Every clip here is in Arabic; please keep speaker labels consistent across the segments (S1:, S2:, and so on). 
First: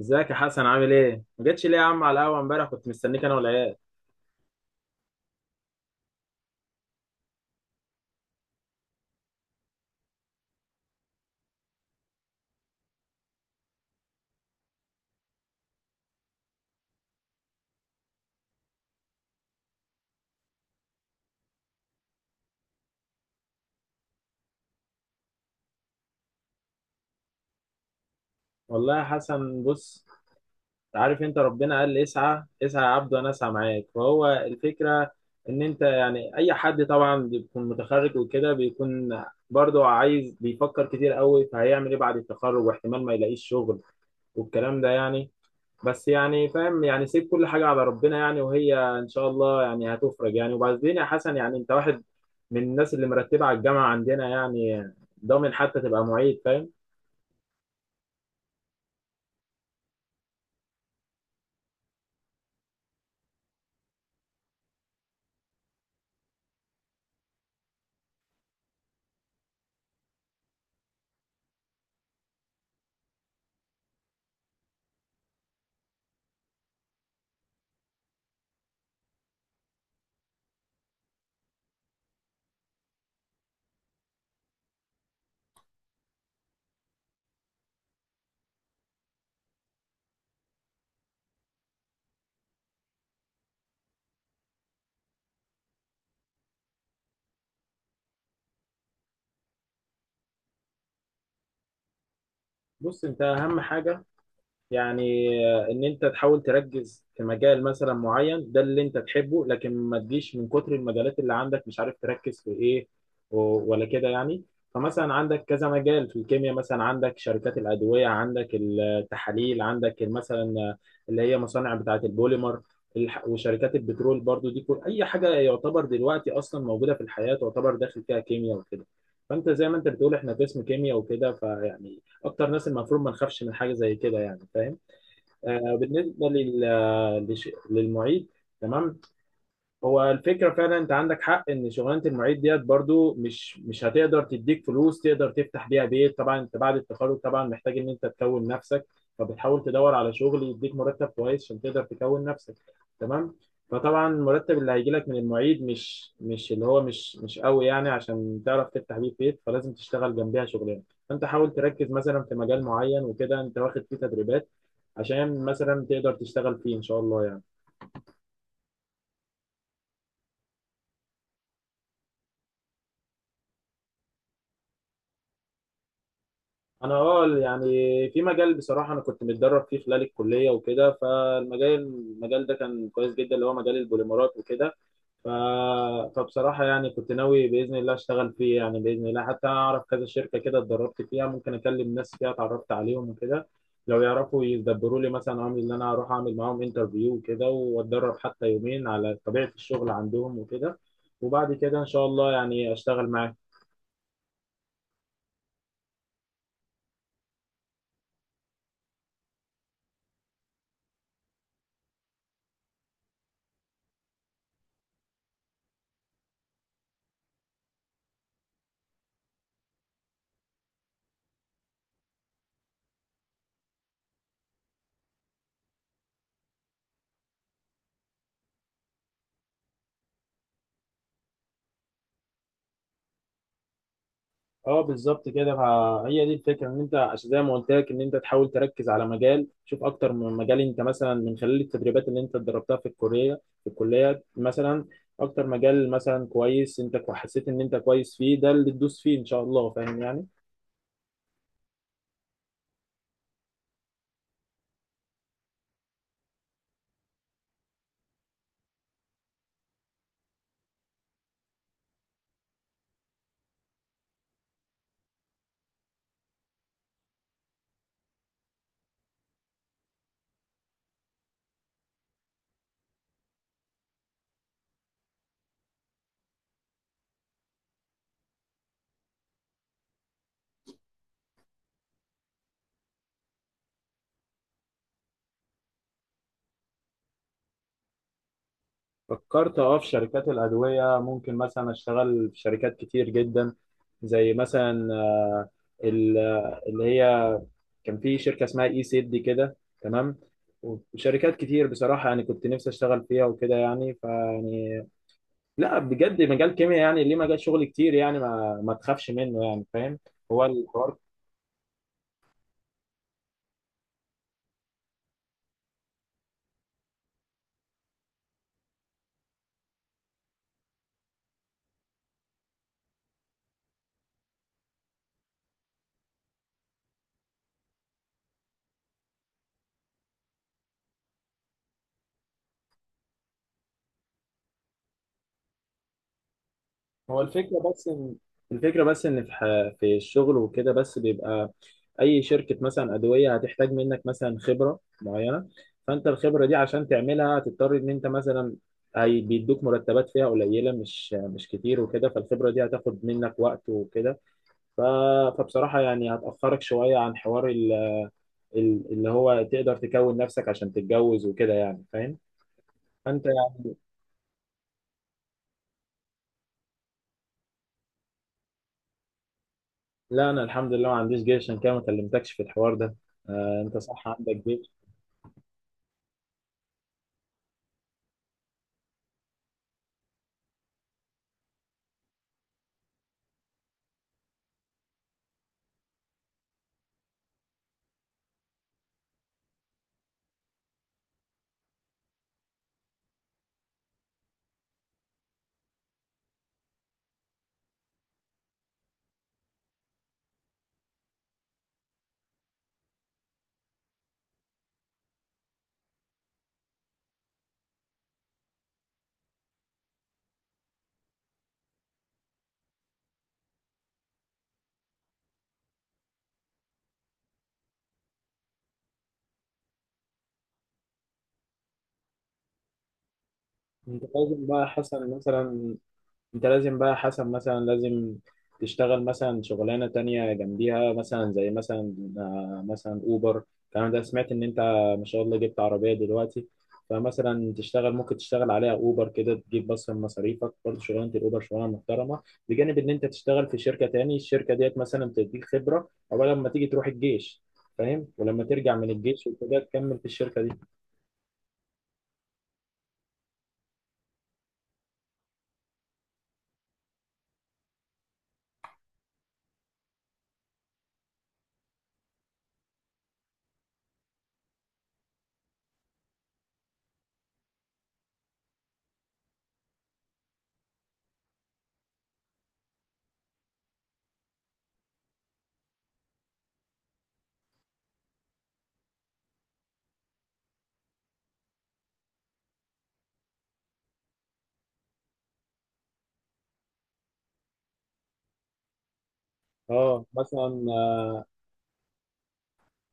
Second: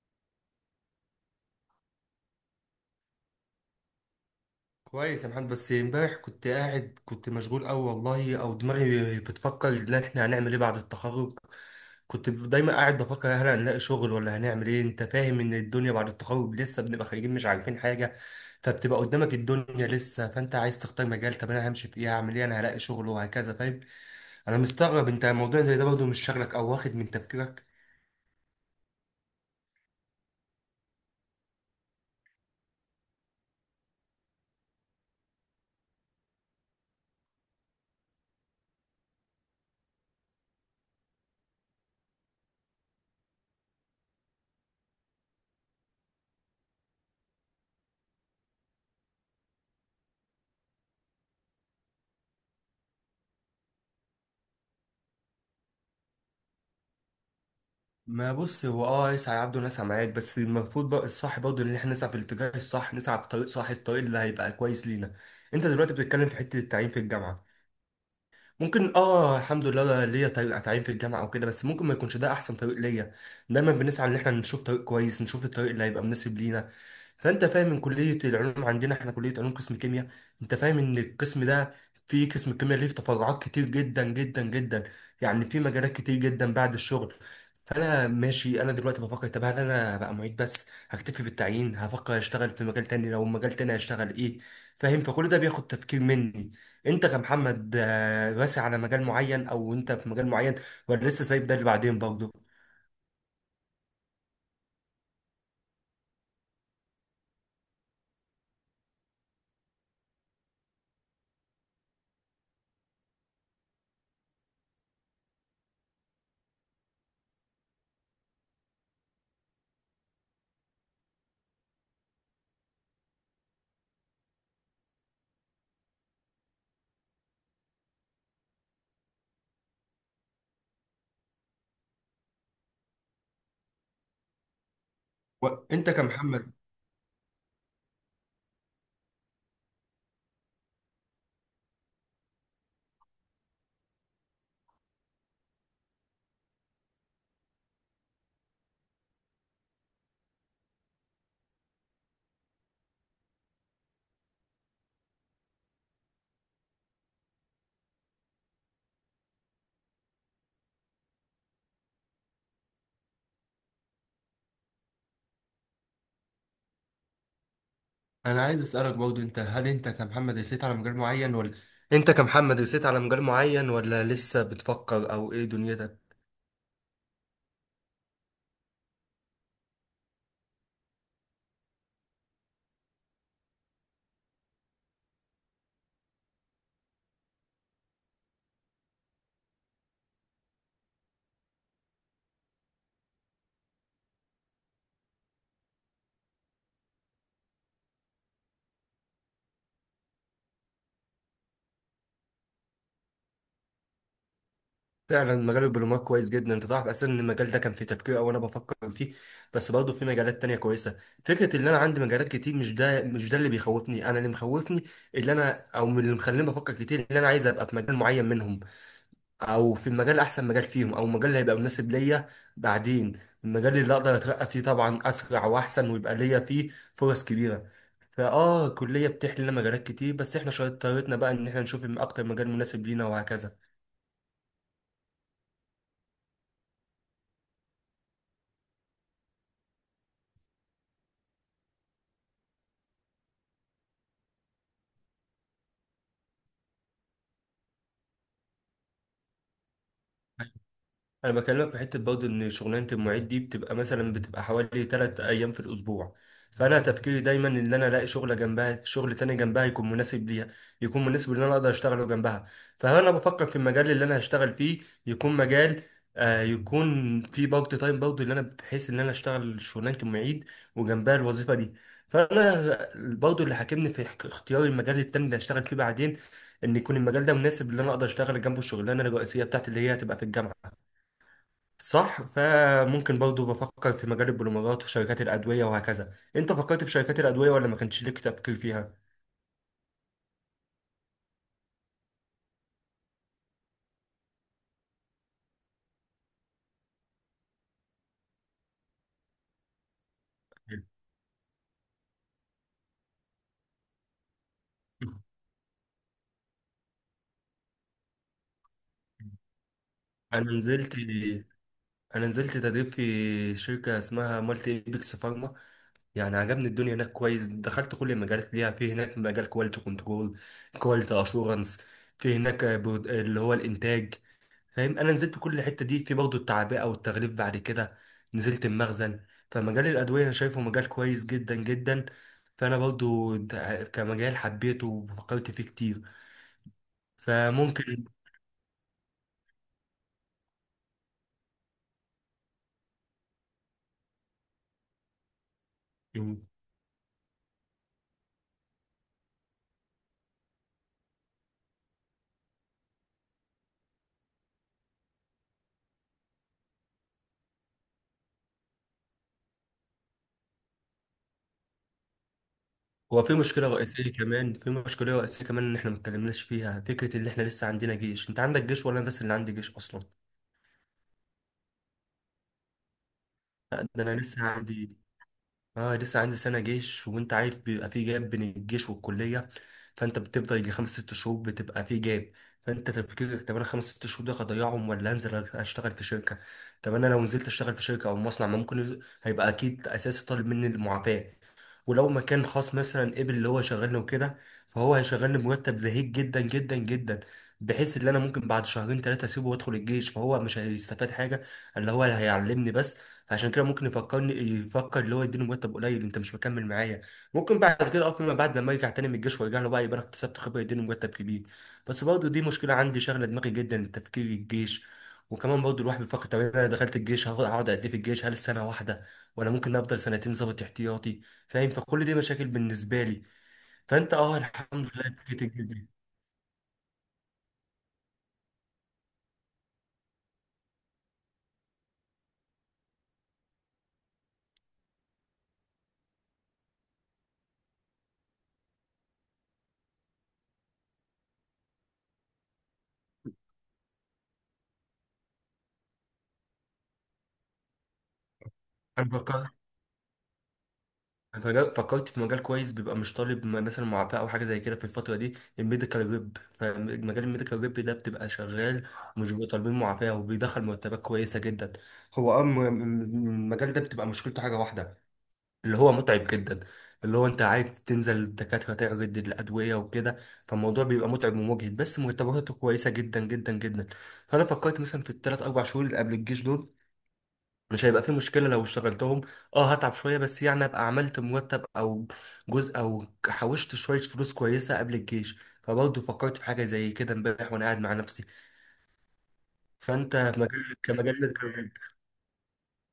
S1: ازيك يا حسن؟ عامل ايه؟ ما جتش ليه يا عم على القهوه امبارح؟ كنت مستنيك انا والعيال.
S2: كويس يا محمد، بس امبارح كنت مشغول قوي والله، او دماغي بتفكر ان احنا هنعمل ايه بعد التخرج. كنت دايما قاعد بفكر هل هنلاقي شغل ولا هنعمل ايه. انت فاهم ان الدنيا بعد التخرج لسه بنبقى خارجين مش عارفين حاجه، فبتبقى قدامك الدنيا لسه. فانت عايز تختار مجال، طب انا همشي في ايه، هعمل ايه، انا هلاقي شغل وهكذا، فاهم؟ انا مستغرب انت الموضوع زي ده برضه مش شغلك او واخد من تفكيرك.
S1: والله يا حسن بص، عارف انت ربنا قال اسعى اسعى يا عبد وانا اسعى معاك. فهو الفكره ان انت اي حد طبعا بيكون متخرج وكده بيكون برضه عايز، بيفكر كتير قوي فهيعمل ايه بعد التخرج، واحتمال ما يلاقيش شغل والكلام ده بس فاهم سيب كل حاجة على ربنا وهي إن شاء الله هتفرج وبعدين يا حسن، أنت واحد من الناس اللي مرتبة على الجامعة عندنا، ضامن حتى تبقى معيد، فاهم؟
S2: ما بص، هو يسعى عبده ناس معاك، بس المفروض بقى الصح برضه ان احنا نسعى في الاتجاه الصح، نسعى في طريق صح، الطريق اللي هيبقى كويس لينا. انت دلوقتي بتتكلم في حته التعيين في الجامعه؟ ممكن الحمد لله ليا طريق اتعين في الجامعه او كده، بس ممكن ما يكونش ده احسن طريق ليا. دايما بنسعى ان احنا نشوف طريق كويس، نشوف الطريق اللي هيبقى مناسب لينا. فانت فاهم، من كليه العلوم عندنا، احنا كليه علوم قسم كيمياء. انت فاهم ان القسم ده، فيه قسم الكيمياء ليه تفرعات كتير جدا جدا جدا، يعني في مجالات كتير جدا بعد الشغل. فانا ماشي، انا دلوقتي بفكر، طب هل انا بقى معيد بس هكتفي بالتعيين، هفكر اشتغل في مجال تاني، لو مجال تاني هشتغل ايه؟ فاهم، فكل ده بياخد تفكير مني. انت كمحمد راسي على مجال معين او انت في مجال معين، ولا لسه سايب ده اللي بعدين برضه؟
S1: بص، أنت أهم حاجة ان انت تحاول تركز في مجال مثلا معين، ده اللي انت تحبه، لكن ما تجيش من كتر المجالات اللي عندك مش عارف تركز في ايه ولا كده فمثلا عندك كذا مجال في الكيمياء، مثلا عندك شركات الأدوية، عندك التحاليل، عندك مثلا اللي هي مصانع بتاعة البوليمر، وشركات البترول برضو. دي كل اي حاجة يعتبر دلوقتي اصلا موجودة في الحياة تعتبر داخل فيها كيمياء وكده. فانت زي ما انت بتقول احنا قسم كيمياء وكده اكتر ناس المفروض ما نخافش من حاجه زي كده، فاهم. آه،
S2: انت
S1: بالنسبه
S2: كمحمد،
S1: للمعيد، تمام. هو الفكرة فعلا انت عندك حق ان شغلانة المعيد ديت برضو مش هتقدر تديك فلوس تقدر تفتح بيها بيت. طبعا انت بعد التخرج طبعا محتاج ان انت تكون نفسك، فبتحاول تدور على شغل يديك مرتب كويس عشان تقدر تكون نفسك، تمام. فطبعا المرتب اللي هيجي لك من المعيد مش مش اللي هو مش مش قوي عشان تعرف تفتح بيه بيت، فلازم تشتغل جنبها شغلانة. فانت حاول تركز مثلا في مجال معين وكده، انت واخد فيه تدريبات عشان مثلا تقدر تشتغل فيه ان شاء الله
S2: انا عايز اسالك برضه، انت هل انت كمحمد رسيت على مجال معين ولا انت كمحمد رسيت على مجال معين ولا لسه بتفكر او ايه دنيتك؟
S1: انا اه في مجال بصراحه انا كنت متدرب فيه خلال الكليه وكده. فالمجال ده كان كويس جدا، اللي هو مجال البوليمرات وكده. ف... فبصراحه كنت ناوي باذن الله اشتغل فيه باذن الله. حتى اعرف كذا شركه كده اتدربت فيها، ممكن اكلم ناس فيها اتعرفت عليهم وكده، لو يعرفوا يدبروا لي مثلا، عامل ان انا اروح اعمل معاهم انترفيو وكده واتدرب حتى يومين على طبيعه الشغل عندهم وكده، وبعد كده ان شاء الله اشتغل معاهم.
S2: فعلا مجال البلومات كويس جدا، انت تعرف اساسا ان المجال ده كان في تفكير او انا بفكر فيه، بس برضه في مجالات تانية كويسه. فكره ان انا عندي مجالات كتير، مش ده اللي بيخوفني، انا اللي مخوفني اللي انا او من اللي مخليني بفكر كتير، اللي انا عايز ابقى في مجال معين منهم، او في المجال احسن مجال فيهم، او المجال اللي هيبقى مناسب ليا. بعدين المجال اللي اقدر اترقى فيه طبعا اسرع واحسن ويبقى ليا فيه فرص كبيره. فاه الكليه بتحلي لنا مجالات كتير، بس احنا شطارتنا بقى ان احنا نشوف اكتر مجال مناسب لينا وهكذا.
S1: اه بالظبط كده، هي دي الفكره ان انت عشان زي ما قلت لك ان انت تحاول تركز على مجال، شوف اكتر من مجال انت مثلا من خلال التدريبات اللي انت اتدربتها في الكليه مثلا. اكتر مجال مثلا كويس انت حسيت ان انت كويس فيه، ده اللي تدوس فيه ان شاء الله، فاهم
S2: انا بكلمك في حته برضه، ان شغلانه المعيد دي بتبقى مثلا بتبقى حوالي 3 ايام في الاسبوع. فانا تفكيري دايما ان انا الاقي شغله جنبها، شغل تاني جنبها يكون مناسب ليها، يكون مناسب ان انا اقدر اشتغله جنبها. فانا بفكر في المجال اللي انا هشتغل فيه يكون مجال يكون فيه بارت تايم برضه، اللي انا بحيث ان انا اشتغل شغلانه المعيد وجنبها الوظيفه دي. فانا برضه اللي حاكمني في اختيار المجال التاني اللي هشتغل فيه بعدين، ان يكون المجال ده مناسب ان انا اقدر اشتغل جنبه الشغلانه الرئيسيه بتاعتي اللي هي هتبقى في الجامعه. صح، فممكن برضو بفكر في مجال البوليمرات وشركات الأدوية وهكذا. انت فكرت في شركات الأدوية ولا ما كانش ليك تفكير فيها؟
S1: فكرت اه في شركات الادويه، ممكن مثلا اشتغل في شركات كتير جدا، زي مثلا آه، ال- اللي هي كان في شركه اسمها اي سيد دي كده، تمام. وشركات كتير بصراحه كنت نفسي اشتغل فيها وكده يعني فيعني لا بجد مجال كيمياء ليه مجال شغل كتير ما تخافش منه، فاهم، هو
S2: انا نزلت،
S1: الحوار.
S2: انا نزلت تدريب في شركه اسمها مالتي ايبكس فارما، يعني عجبني الدنيا هناك كويس. دخلت كل المجالات ليها في هناك، مجال كواليتي كنترول، كواليتي اشورنس، في هناك اللي هو الانتاج. فاهم، انا نزلت كل الحته دي، في برضه التعبئه والتغليف، بعد كده نزلت المخزن. فمجال الادويه انا شايفه مجال كويس جدا جدا. فانا برضه كمجال حبيته وفكرت فيه كتير،
S1: هو الفكره بس
S2: فممكن.
S1: ان الفكره بس ان في الشغل وكده، بس بيبقى اي شركه مثلا ادويه هتحتاج منك مثلا خبره معينه. فانت الخبره دي عشان تعملها هتضطر ان انت مثلا هي بيدوك مرتبات فيها قليله، مش كتير وكده، فالخبره دي هتاخد منك وقت وكده. ف- فبصراحة هتأخرك شوية عن حوار اللي هو تقدر تكون نفسك عشان تتجوز وكده، فاهم،
S2: هو
S1: فأنت
S2: في مشكله رئيسيه كمان، في مشكله رئيسيه كمان ان احنا ما اتكلمناش فيها، فكره ان احنا لسه عندنا جيش، انت عندك جيش ولا انا بس اللي عندي جيش اصلا؟
S1: لا، أنا الحمد لله ما عنديش جيش، عشان كده ما كلمتكش في الحوار ده. آه، أنت
S2: لا، ده
S1: صح
S2: انا
S1: عندك
S2: لسه
S1: جيش.
S2: عندي، اه لسه عندي سنة جيش. وانت عارف بيبقى في جاب بين الجيش والكلية، فانت بتفضل يجي خمس ست شهور بتبقى في جاب. فانت تفكيرك، طب انا خمس ست شهور ده هضيعهم ولا انزل اشتغل في شركة. طب انا لو نزلت اشتغل في شركة او مصنع، ما ممكن هيبقى اكيد اساسي طالب مني المعافاة. ولو مكان خاص مثلا قبل اللي هو شغلني وكده، فهو هيشغلني بمرتب زهيد جدا جدا جدا، بحيث ان انا ممكن بعد شهرين ثلاثة اسيبه وادخل الجيش، فهو مش هيستفاد حاجة، اللي هو هيعلمني بس. فعشان كده ممكن يفكرني، يفكر اللي هو يديني مرتب قليل انت مش مكمل معايا، ممكن بعد كده فيما بعد لما يرجع تاني من الجيش ويرجع له بقى، يبقى انا اكتسبت خبره يديني مرتب كبير. بس برضه دي مشكله عندي شغله دماغي جدا، التفكير الجيش. وكمان برضه الواحد بيفكر، طب انا دخلت الجيش هاخد هقعد قد ايه في الجيش، هل سنه واحده ولا ممكن افضل سنتين ظابط احتياطي؟ فاهم، فكل دي مشاكل بالنسبه لي.
S1: أنت
S2: فانت
S1: لازم بقى يا
S2: الحمد
S1: حسن
S2: لله، فكرة الجيش
S1: مثلا،
S2: دي،
S1: انت لازم بقى حسب مثلا، لازم تشتغل مثلا شغلانة تانية جنبيها، مثلا زي مثلا آه، مثلا اوبر الكلام ده. سمعت ان انت ما شاء الله جبت عربية دلوقتي، فمثلا تشتغل، ممكن تشتغل عليها اوبر كده، تجيب بس من مصاريفك. برضه شغلانة الاوبر شغلانة محترمة بجانب ان انت تشتغل في شركة تاني. الشركة ديت مثلا تديك خبرة او لما تيجي تروح الجيش، فاهم، ولما ترجع من
S2: انا
S1: الجيش
S2: بكرهها.
S1: وكده تكمل في الشركة دي.
S2: فكرت في مجال كويس بيبقى مش طالب مثلا معافاه او حاجه زي كده في الفتره دي، الميديكال ريب. فمجال الميديكال ريب ده بتبقى شغال، ومش بيبقوا طالبين معافاه، وبيدخل مرتبات كويسه جدا. هو م- المجال ده بتبقى مشكلته حاجه واحده، اللي هو متعب جدا، اللي هو انت عارف تنزل الدكاتره تعرض الادويه وكده، فالموضوع بيبقى متعب ومجهد بس مرتباته كويسه جدا جدا جدا. فانا فكرت مثلا في الثلاث اربع شهور اللي قبل الجيش دول مش هيبقى فيه مشكلة لو اشتغلتهم، اه هتعب شوية بس يعني ابقى عملت مرتب او جزء، او حوشت شوية فلوس كويسة قبل الجيش، فبرضه فكرت في حاجة زي كده امبارح وانا قاعد مع نفسي.
S1: اه
S2: فانت
S1: مثلا،
S2: في مجال كمجال.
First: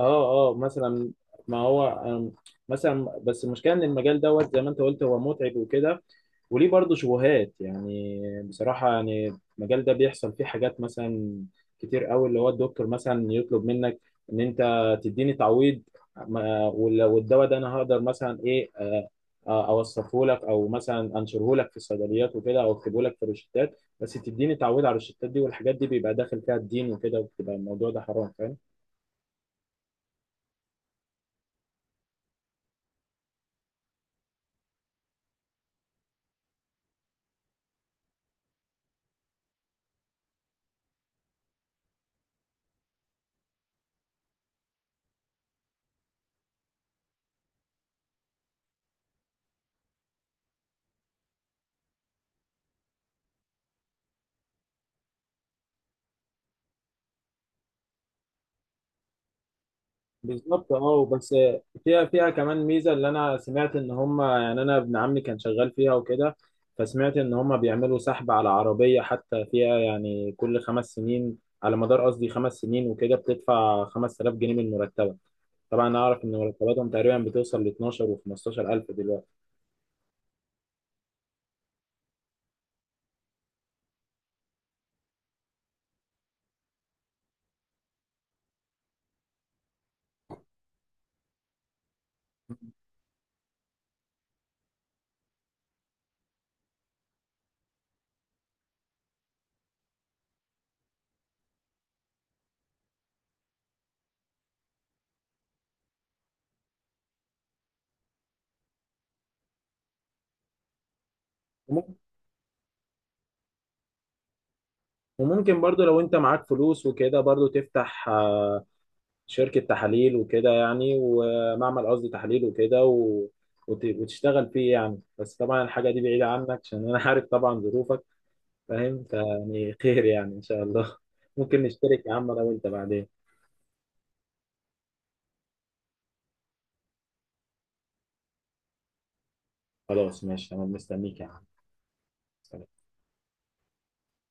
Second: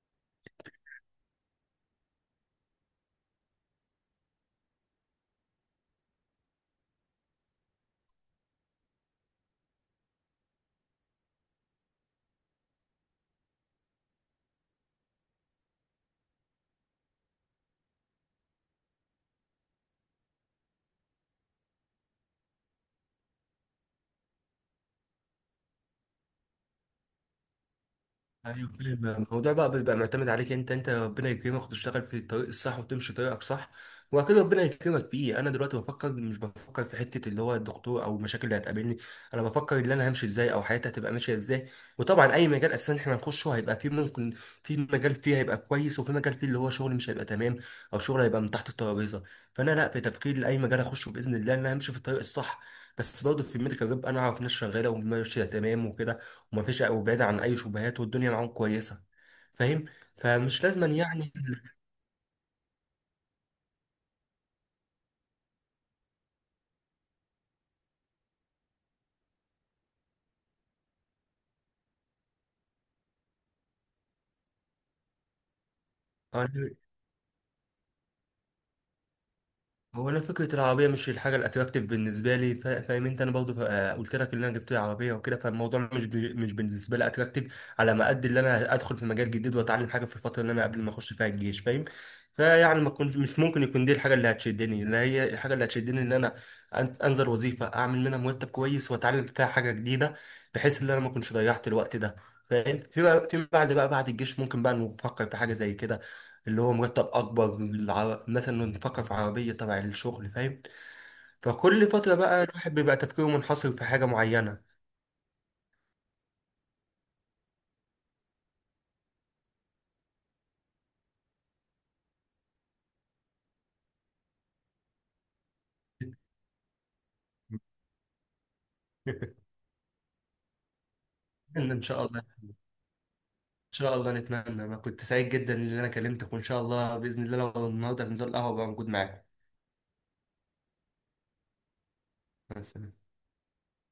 S1: اه مثلا، ما هو مثلا، بس المشكله ان المجال دوت زي ما انت قلت هو متعب وكده، وليه برضه شبهات بصراحه المجال ده بيحصل فيه حاجات مثلا كتير قوي، اللي هو الدكتور مثلا يطلب منك ان انت تديني تعويض، والدواء ده انا هقدر مثلا ايه اوصفه لك او مثلا انشره لك في الصيدليات وكده، او اكتبه لك في الروشتات، بس تديني تعويض على الروشتات دي، والحاجات دي بيبقى داخل فيها الدين وكده، وبتبقى الموضوع ده حرام، فاهم.
S2: ايوه فاهم، الموضوع بقى بيبقى معتمد عليك انت، انت ربنا يكرمك وتشتغل في الطريق الصح وتمشي طريقك صح، وبعد كده ربنا يكرمك فيه. انا دلوقتي بفكر، مش بفكر في حته اللي هو الدكتور او المشاكل اللي هتقابلني، انا بفكر ان انا همشي ازاي او حياتي هتبقى ماشيه ازاي. وطبعا اي مجال اساسا احنا هنخشه هيبقى فيه ممكن، في مجال فيه هيبقى كويس وفي مجال فيه اللي هو شغل مش هيبقى تمام، او شغل هيبقى من تحت الترابيزه. فانا لا، في تفكير لاي مجال اخشه باذن الله ان انا همشي في الطريق الصح. بس برضه في الميديكال ريب انا اعرف ناس شغاله وماشيه تمام وكده، ومفيش، وبعيد عن اي شبهات والدنيا معاهم كويسه، فاهم. فمش
S1: بالظبط
S2: لازم
S1: اه،
S2: يعني
S1: بس فيها كمان ميزه اللي انا سمعت ان هم، انا ابن عمي كان شغال فيها وكده، فسمعت ان هم بيعملوا سحب على عربيه حتى فيها، كل خمس سنين على مدار، قصدي خمس سنين وكده، بتدفع 5000 جنيه من مرتبك. طبعا اعرف ان
S2: آه،
S1: مرتباتهم تقريبا بتوصل ل 12 و 15000 دلوقتي.
S2: هو انا فكره العربيه مش الحاجه الاتراكتيف بالنسبه لي، فاهم انت، انا برضه قلت لك ان انا جبت لي عربيه وكده. فالموضوع مش بي مش بالنسبه لي اتراكتيف على ما قد اللي انا ادخل في مجال جديد واتعلم حاجه في الفتره اللي انا قبل ما اخش فيها الجيش، فاهم. فيعني ما كنت مش ممكن يكون دي الحاجه اللي هتشدني، اللي هي الحاجه اللي هتشدني ان انا انزل وظيفه اعمل منها مرتب كويس واتعلم فيها حاجه جديده، بحيث ان انا ما كنتش ضيعت الوقت ده، فاهم. في بقى- في بعد بقى بعد الجيش ممكن بقى نفكر في حاجه زي كده، اللي هو مرتب اكبر، مثلا نفكر في عربيه تبع الشغل، فاهم. فكل
S1: وممكن
S2: فتره بقى الواحد بيبقى تفكيره منحصر في حاجه معينه.
S1: وممكن برضو لو انت معاك فلوس وكده برضو تفتح آه، شركة تحاليل وكده، ومعمل، قصدي تحليل وكده، وتشتغل فيه بس طبعا الحاجة دي بعيدة عنك عشان أنا عارف طبعا ظروفك، فاهم. خير إن شاء الله ممكن
S2: ان
S1: نشترك
S2: شاء
S1: يا
S2: الله،
S1: عم أنا
S2: ان
S1: وأنت بعدين.
S2: شاء الله نتمنى. انا كنت سعيد جدا ان انا كلمتك، وان شاء الله باذن الله لو النهارده هننزل القهوه بقى موجود معاكم.
S1: خلاص ماشي، أنا مستنيك يا عم. سلام.
S2: بس